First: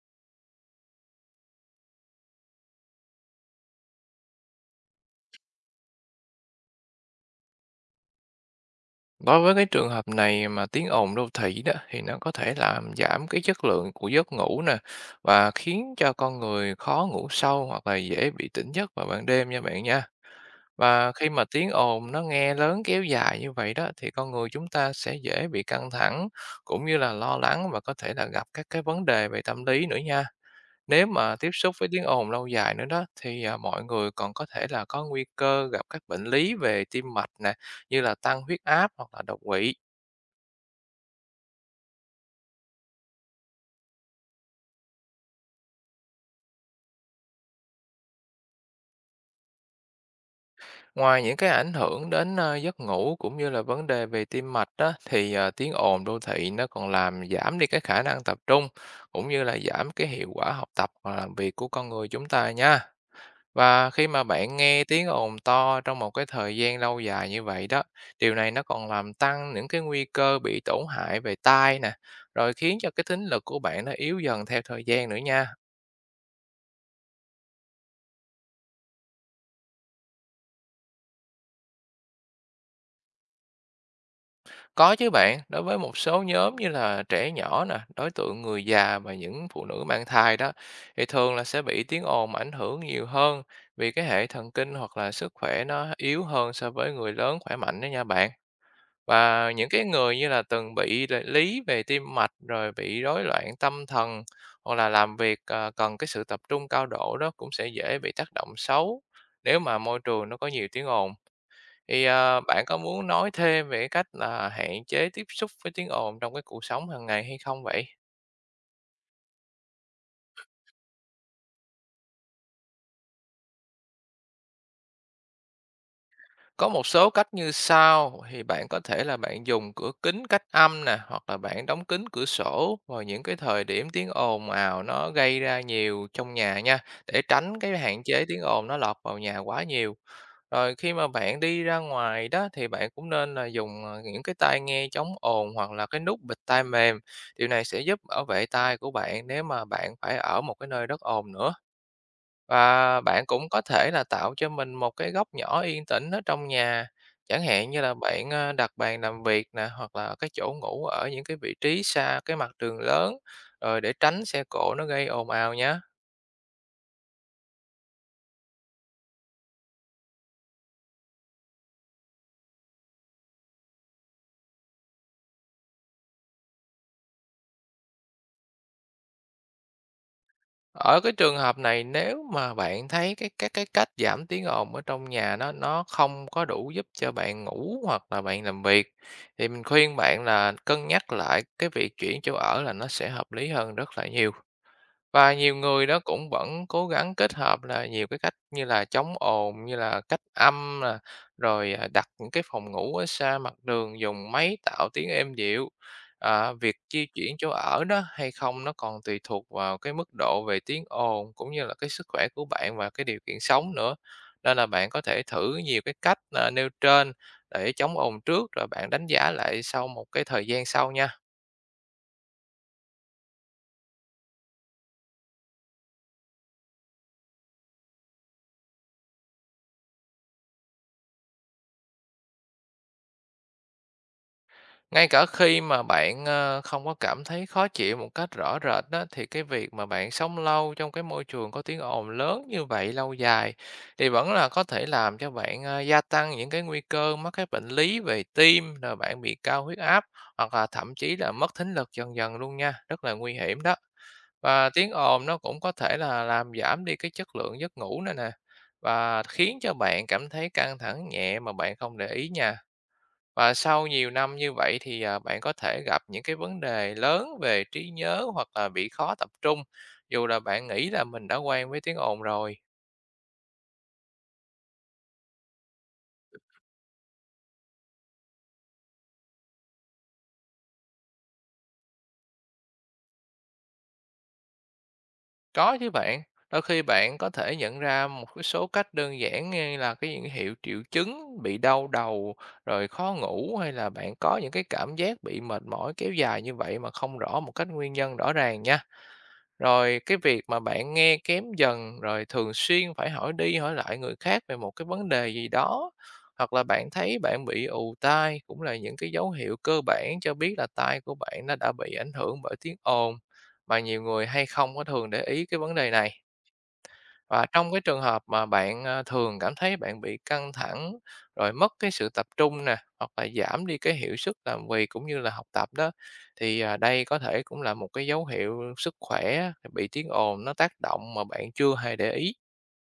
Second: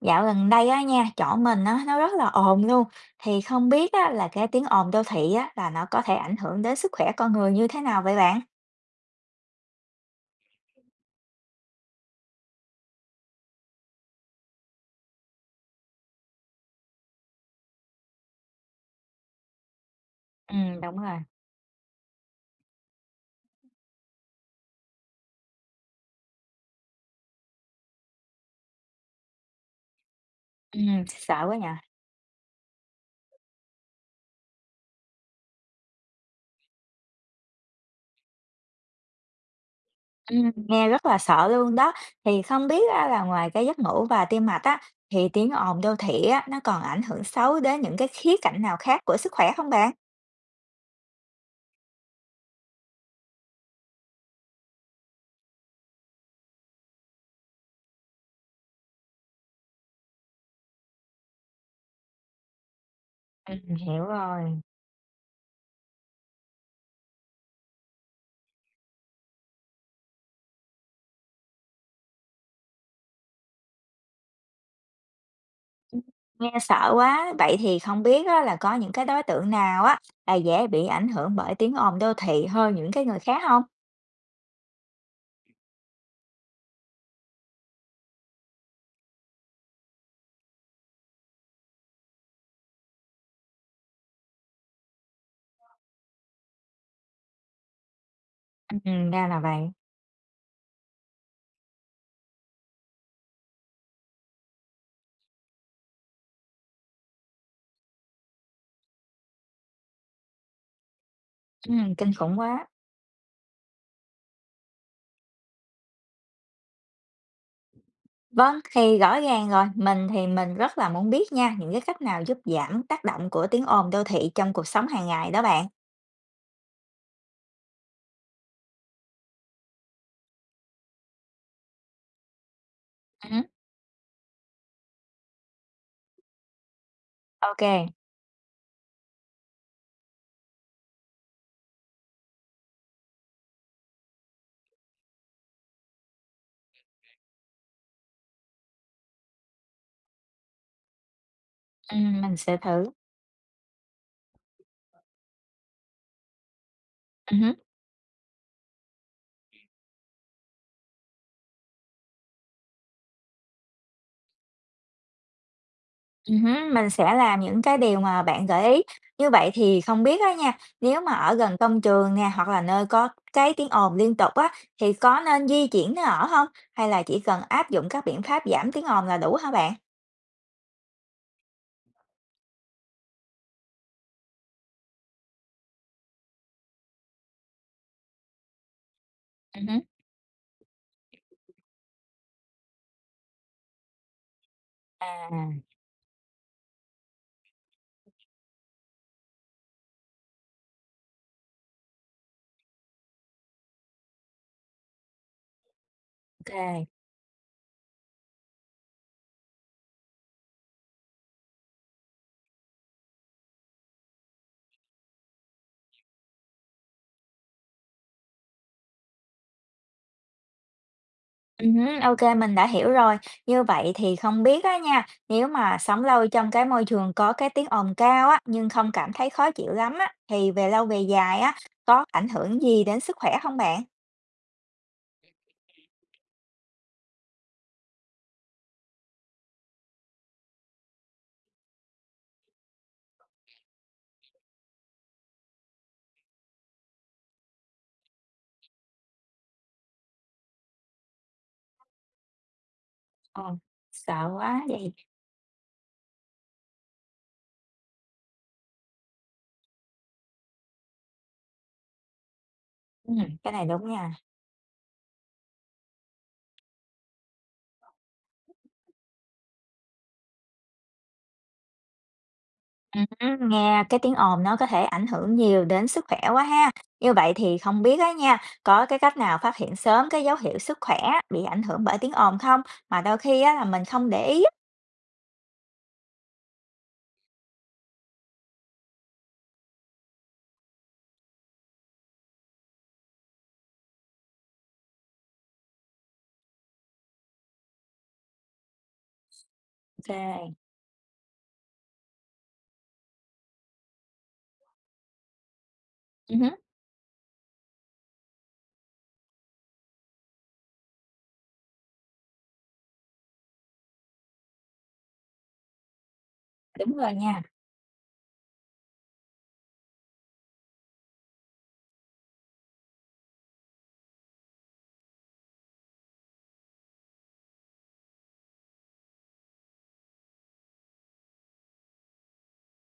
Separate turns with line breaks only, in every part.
Dạo gần đây á nha, chỗ mình á, nó rất là ồn luôn. Thì không biết á, là cái tiếng ồn đô thị á, là nó có thể ảnh hưởng đến sức khỏe con người như thế nào vậy bạn?
Đối với cái trường hợp này mà tiếng ồn đô thị đó thì nó có thể làm giảm cái chất lượng của giấc ngủ nè, và khiến cho con người khó ngủ sâu hoặc là dễ bị tỉnh giấc vào ban đêm nha bạn nha.
Ừ, đúng
Và
rồi.
khi mà tiếng ồn nó nghe lớn kéo dài như vậy đó thì con người chúng ta sẽ dễ bị căng thẳng, cũng như là lo lắng và có thể là gặp các cái vấn đề về tâm lý nữa nha.
Ừ,
Nếu mà
sợ
tiếp
quá nhỉ.
xúc với tiếng ồn lâu dài nữa đó thì mọi người còn có thể là có nguy cơ gặp các bệnh lý về tim mạch nè, như là tăng huyết áp hoặc là đột quỵ.
Ừ, Ừ, nghe rất là sợ luôn đó. Thì không biết á, là ngoài cái giấc ngủ và tim mạch á, thì tiếng ồn đô thị á, nó còn ảnh hưởng xấu đến những cái khía cạnh nào khác của sức khỏe không bạn?
Ngoài những cái ảnh hưởng đến, giấc ngủ cũng như là vấn đề về tim mạch á, thì, tiếng ồn đô thị nó còn làm giảm đi cái khả năng tập trung, cũng như là giảm cái hiệu quả học tập và làm việc của con người chúng ta nha.
Ừ,
Và
hiểu
khi mà bạn
rồi.
nghe tiếng ồn to trong một cái thời gian lâu dài như vậy đó, điều này nó còn làm tăng những cái nguy cơ bị tổn hại về tai nè, rồi khiến cho cái thính lực của bạn nó yếu dần theo thời gian nữa nha.
Nghe sợ quá. Vậy thì không biết á, là có những cái đối tượng nào á, là dễ bị ảnh hưởng bởi tiếng ồn đô thị hơn những cái người khác không?
Có chứ bạn, đối với một số nhóm như là trẻ nhỏ nè, đối tượng người già và những phụ nữ mang thai đó, thì thường là sẽ bị tiếng ồn ảnh hưởng nhiều hơn vì cái hệ thần kinh hoặc là sức khỏe nó yếu hơn so với người lớn khỏe mạnh đó nha bạn.
Ra là
Và những
vậy.
cái người như là lý về tim mạch rồi bị rối loạn tâm thần, hoặc là làm việc cần cái sự tập trung cao độ đó cũng sẽ dễ bị tác động xấu nếu mà môi trường nó có nhiều tiếng ồn. Thì,
Kinh khủng
bạn
quá.
có muốn nói thêm về cái cách là hạn chế tiếp xúc với tiếng ồn trong cái cuộc sống hàng ngày hay không vậy?
Vâng, thì rõ ràng rồi, mình thì mình rất là muốn biết nha, những cái cách nào giúp giảm tác động của tiếng ồn đô thị trong cuộc sống hàng ngày đó bạn.
Có một số cách như sau, thì bạn có thể là bạn dùng cửa kính cách âm nè, hoặc là bạn đóng kín cửa sổ vào những cái
Hứm,
thời điểm tiếng ồn ào nó gây ra nhiều trong nhà nha, để tránh cái
ô
hạn chế tiếng ồn nó lọt vào nhà quá nhiều. Rồi khi mà bạn đi ra ngoài đó thì bạn cũng nên là dùng những cái tai nghe chống ồn hoặc là cái nút bịt tai mềm. Điều này sẽ giúp bảo vệ tai của bạn nếu mà bạn phải ở một cái nơi rất ồn nữa.
mình sẽ thử.
Và bạn cũng có thể là tạo cho mình một cái góc nhỏ yên tĩnh ở trong nhà, chẳng
Hứm,
hạn như là bạn, đặt bàn làm việc nè, hoặc là cái chỗ ngủ ở những cái vị trí xa cái mặt đường lớn, rồi để tránh xe cộ nó gây ồn ào nhá.
hứm, mình sẽ làm những cái điều mà bạn gợi ý. Như vậy thì không biết á nha, nếu mà ở gần công trường nè, hoặc là nơi có cái tiếng ồn liên tục á, thì có nên di chuyển nơi ở không? Hay là chỉ cần áp dụng các biện pháp giảm tiếng ồn là đủ hả bạn?
Ở cái trường hợp này, nếu mà bạn thấy các cái cách giảm tiếng ồn ở trong nhà nó không có đủ giúp cho bạn ngủ hoặc là bạn làm việc, thì mình
Hứm,
khuyên bạn là cân nhắc lại cái việc chuyển chỗ ở là nó sẽ hợp lý hơn rất là nhiều.
à,
Và nhiều
ô.
người đó cũng vẫn cố gắng kết hợp là nhiều cái cách như là chống ồn, như là cách âm nè, rồi, đặt những cái phòng ngủ ở xa mặt đường, dùng máy tạo tiếng êm dịu. À, việc di chuyển chỗ ở đó hay không nó còn tùy thuộc vào cái mức độ về tiếng ồn, cũng như là cái sức khỏe của bạn và cái điều kiện sống nữa. Nên là bạn có thể thử nhiều cái cách, nêu trên để chống ồn trước, rồi bạn đánh giá lại sau một cái thời gian sau nha.
Hứm, ok, mình đã hiểu rồi. Như vậy thì không biết á nha, nếu mà sống lâu trong cái môi trường có cái tiếng ồn cao á, nhưng không cảm thấy khó chịu lắm á, thì về lâu về dài á, có ảnh hưởng gì đến sức khỏe không bạn?
Ngay cả khi mà bạn, không có cảm thấy khó chịu một cách rõ rệt đó, thì cái việc mà bạn sống lâu trong cái môi trường có tiếng ồn lớn như vậy lâu dài thì vẫn là có thể làm cho bạn, gia tăng những cái nguy cơ mắc các bệnh lý về tim, rồi bạn bị cao huyết áp, hoặc là thậm chí là mất thính lực dần dần luôn nha, rất là nguy
Ờ,
hiểm đó.
sợ quá
Và tiếng
vậy.
ồn nó cũng có thể là làm giảm đi cái chất lượng giấc ngủ nữa nè, và khiến cho bạn cảm thấy căng thẳng nhẹ mà bạn không để ý nha.
Ừm, cái
Và
này
sau
đúng
nhiều
nha.
năm như vậy thì, bạn có thể gặp những cái vấn đề lớn về trí nhớ hoặc là bị khó tập trung, dù là bạn nghĩ là mình đã quen với tiếng ồn rồi.
Ừm, nghe cái tiếng ồn nó có thể ảnh hưởng nhiều đến sức khỏe quá ha. Như vậy thì không biết á nha, có cái cách nào phát hiện sớm cái dấu hiệu sức khỏe bị ảnh hưởng bởi tiếng ồn không? Mà đôi khi á là mình không để ý á.
Có chứ bạn, đôi khi bạn có thể nhận ra một cái số cách đơn giản, như là cái những hiệu triệu chứng bị đau đầu, rồi khó ngủ, hay là bạn có những cái cảm giác bị mệt mỏi kéo dài như vậy mà không rõ một cách nguyên nhân rõ ràng nha. Rồi cái việc
Kê.
mà bạn nghe kém dần, rồi thường xuyên phải hỏi đi hỏi lại người khác về một cái vấn đề gì đó,
Ừm,
hoặc là bạn thấy bạn bị ù tai, cũng là những cái dấu hiệu cơ bản cho biết là tai của bạn nó đã bị ảnh hưởng bởi tiếng ồn, mà nhiều người hay không có thường để ý cái vấn đề này.
đúng rồi nha.
Và trong cái trường hợp mà bạn, thường cảm thấy bạn bị căng thẳng, rồi mất cái sự tập trung nè, hoặc là giảm đi cái hiệu suất làm việc cũng như là học tập đó, thì, đây có thể cũng là một cái dấu hiệu sức khỏe bị tiếng ồn nó tác động mà bạn chưa hề để ý.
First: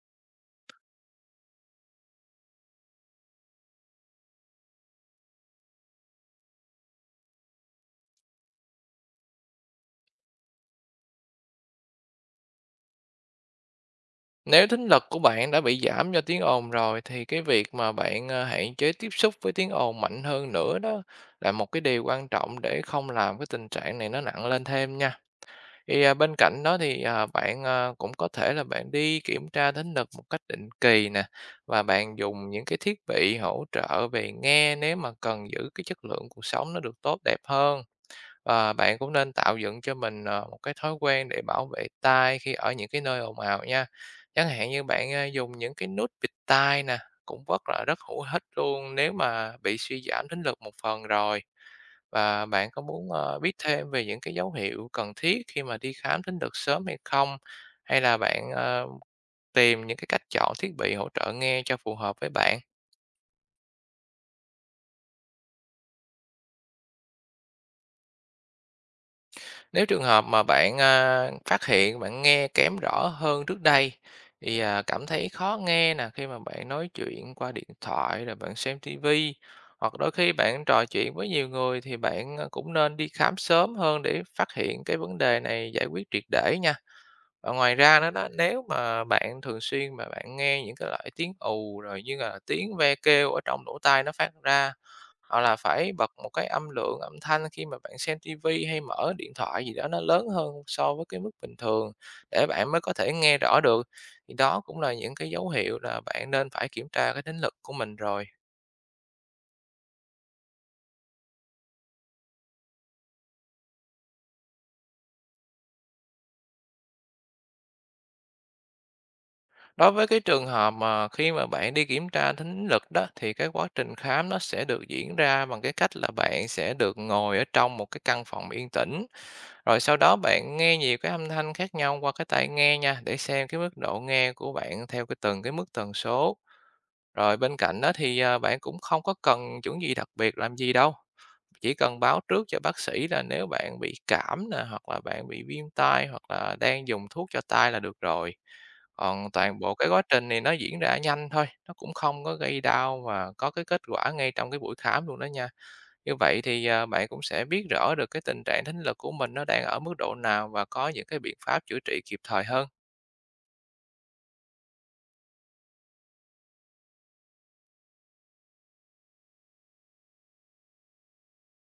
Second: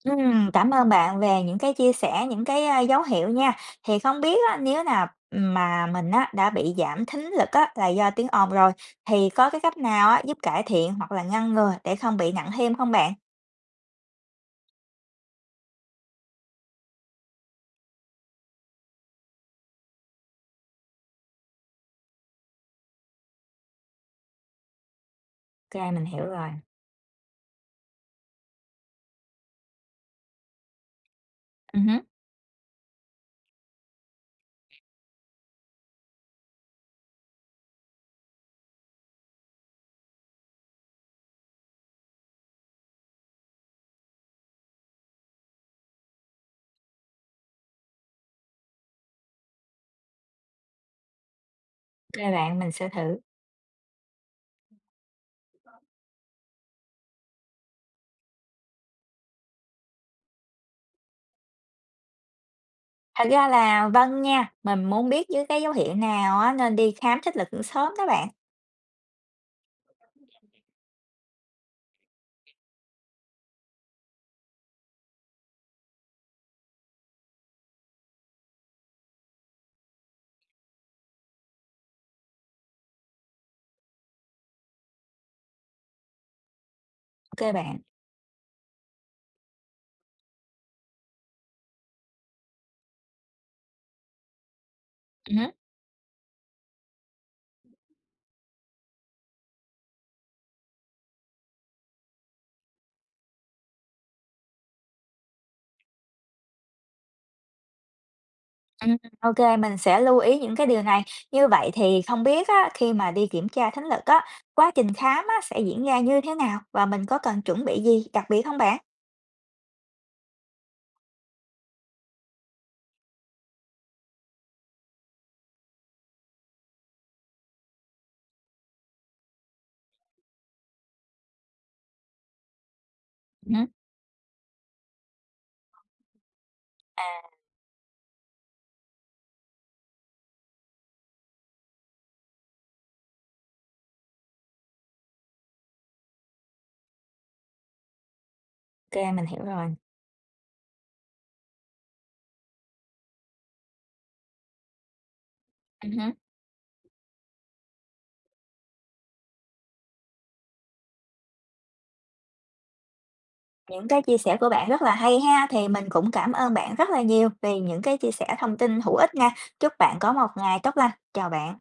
Cảm ơn bạn về những cái chia sẻ, những cái, dấu hiệu nha. Thì không biết á, nếu nào mà mình á, đã bị giảm thính lực á, là do tiếng ồn rồi, thì có cái cách nào á, giúp cải thiện hoặc là ngăn ngừa để không bị nặng thêm không bạn?
Nếu thính lực của bạn đã bị giảm do tiếng ồn rồi, thì cái việc mà bạn, hạn chế tiếp xúc với tiếng ồn mạnh hơn nữa đó là một cái điều quan trọng để không làm cái tình trạng này nó nặng lên thêm nha.
Kê,
Thì,
mình hiểu
bên
rồi.
cạnh đó thì, bạn, cũng có thể là bạn đi kiểm tra thính lực một cách định kỳ nè, và
Hứm,
bạn dùng những cái thiết bị hỗ trợ về nghe nếu mà cần giữ cái chất lượng cuộc sống nó được tốt đẹp hơn. Và bạn cũng nên tạo dựng cho mình, một cái thói quen để bảo vệ tai khi ở những cái nơi ồn ào nha. Chẳng hạn như bạn, dùng những cái nút bịt tai nè, cũng rất hữu ích luôn nếu mà bị suy giảm thính lực một phần rồi.
kê
Và
bạn,
bạn
mình
có
sẽ
muốn,
thử.
biết thêm về những cái dấu hiệu cần thiết khi mà đi khám thính lực sớm hay không? Hay là bạn, tìm những cái cách chọn thiết bị hỗ trợ nghe cho phù hợp với bạn?
Thật ra là vâng nha, mình muốn biết dưới cái dấu hiệu nào á, nên đi khám thích lực sớm đó bạn.
Nếu trường hợp mà bạn, phát hiện bạn nghe kém rõ hơn trước đây, thì, cảm thấy khó nghe nè, khi mà bạn nói chuyện qua điện thoại, rồi bạn xem tivi, hoặc đôi khi bạn trò chuyện với nhiều người, thì bạn, cũng nên đi khám sớm hơn để phát hiện cái vấn đề này, giải quyết triệt để nha.
Ô kê
Và ngoài
bạn.
ra nữa đó, nếu mà bạn thường xuyên mà bạn nghe những cái loại tiếng ù, rồi như là tiếng ve kêu ở trong lỗ tai nó phát ra, hoặc là phải bật một cái âm thanh khi mà bạn xem tivi hay mở điện thoại gì đó nó lớn hơn so với cái mức bình thường để bạn mới có thể nghe rõ được, thì đó cũng là những cái dấu hiệu là bạn nên phải kiểm tra cái thính lực của mình rồi.
Ô mình sẽ lưu ý những cái điều này. Như vậy thì không biết á, khi mà đi kiểm tra thính lực á, quá trình khám á, sẽ diễn ra như thế nào và mình có cần chuẩn bị gì đặc biệt không bạn?
Đối với cái trường hợp mà khi mà bạn đi kiểm tra thính lực đó, thì cái quá trình khám nó sẽ được diễn ra bằng cái cách là bạn sẽ được ngồi ở trong một cái căn phòng yên tĩnh, rồi sau đó bạn nghe nhiều cái âm thanh khác nhau qua cái tai nghe nha, để xem cái
Ừm,
mức độ nghe của bạn theo cái từng cái mức tần số.
à,
Rồi bên cạnh đó thì, bạn cũng không có cần chuẩn gì đặc biệt làm gì đâu. Chỉ cần báo trước cho bác sĩ là nếu bạn bị cảm nè, hoặc là bạn bị viêm tai, hoặc là đang dùng thuốc cho tai là được rồi.
ô mình
Còn
hiểu
toàn
rồi.
bộ cái quá trình này nó diễn ra nhanh thôi, nó cũng không có gây đau và có cái kết quả ngay trong cái buổi khám luôn đó nha.
Hứm,
Như vậy thì, bạn cũng sẽ biết rõ được cái tình trạng thính lực của mình nó đang ở mức độ nào và có những cái biện pháp chữa trị kịp thời hơn.
những cái chia sẻ của bạn rất là hay ha, thì mình cũng cảm ơn bạn rất là nhiều vì những cái chia sẻ thông tin hữu ích nha. Chúc bạn có một ngày tốt lành. Chào bạn.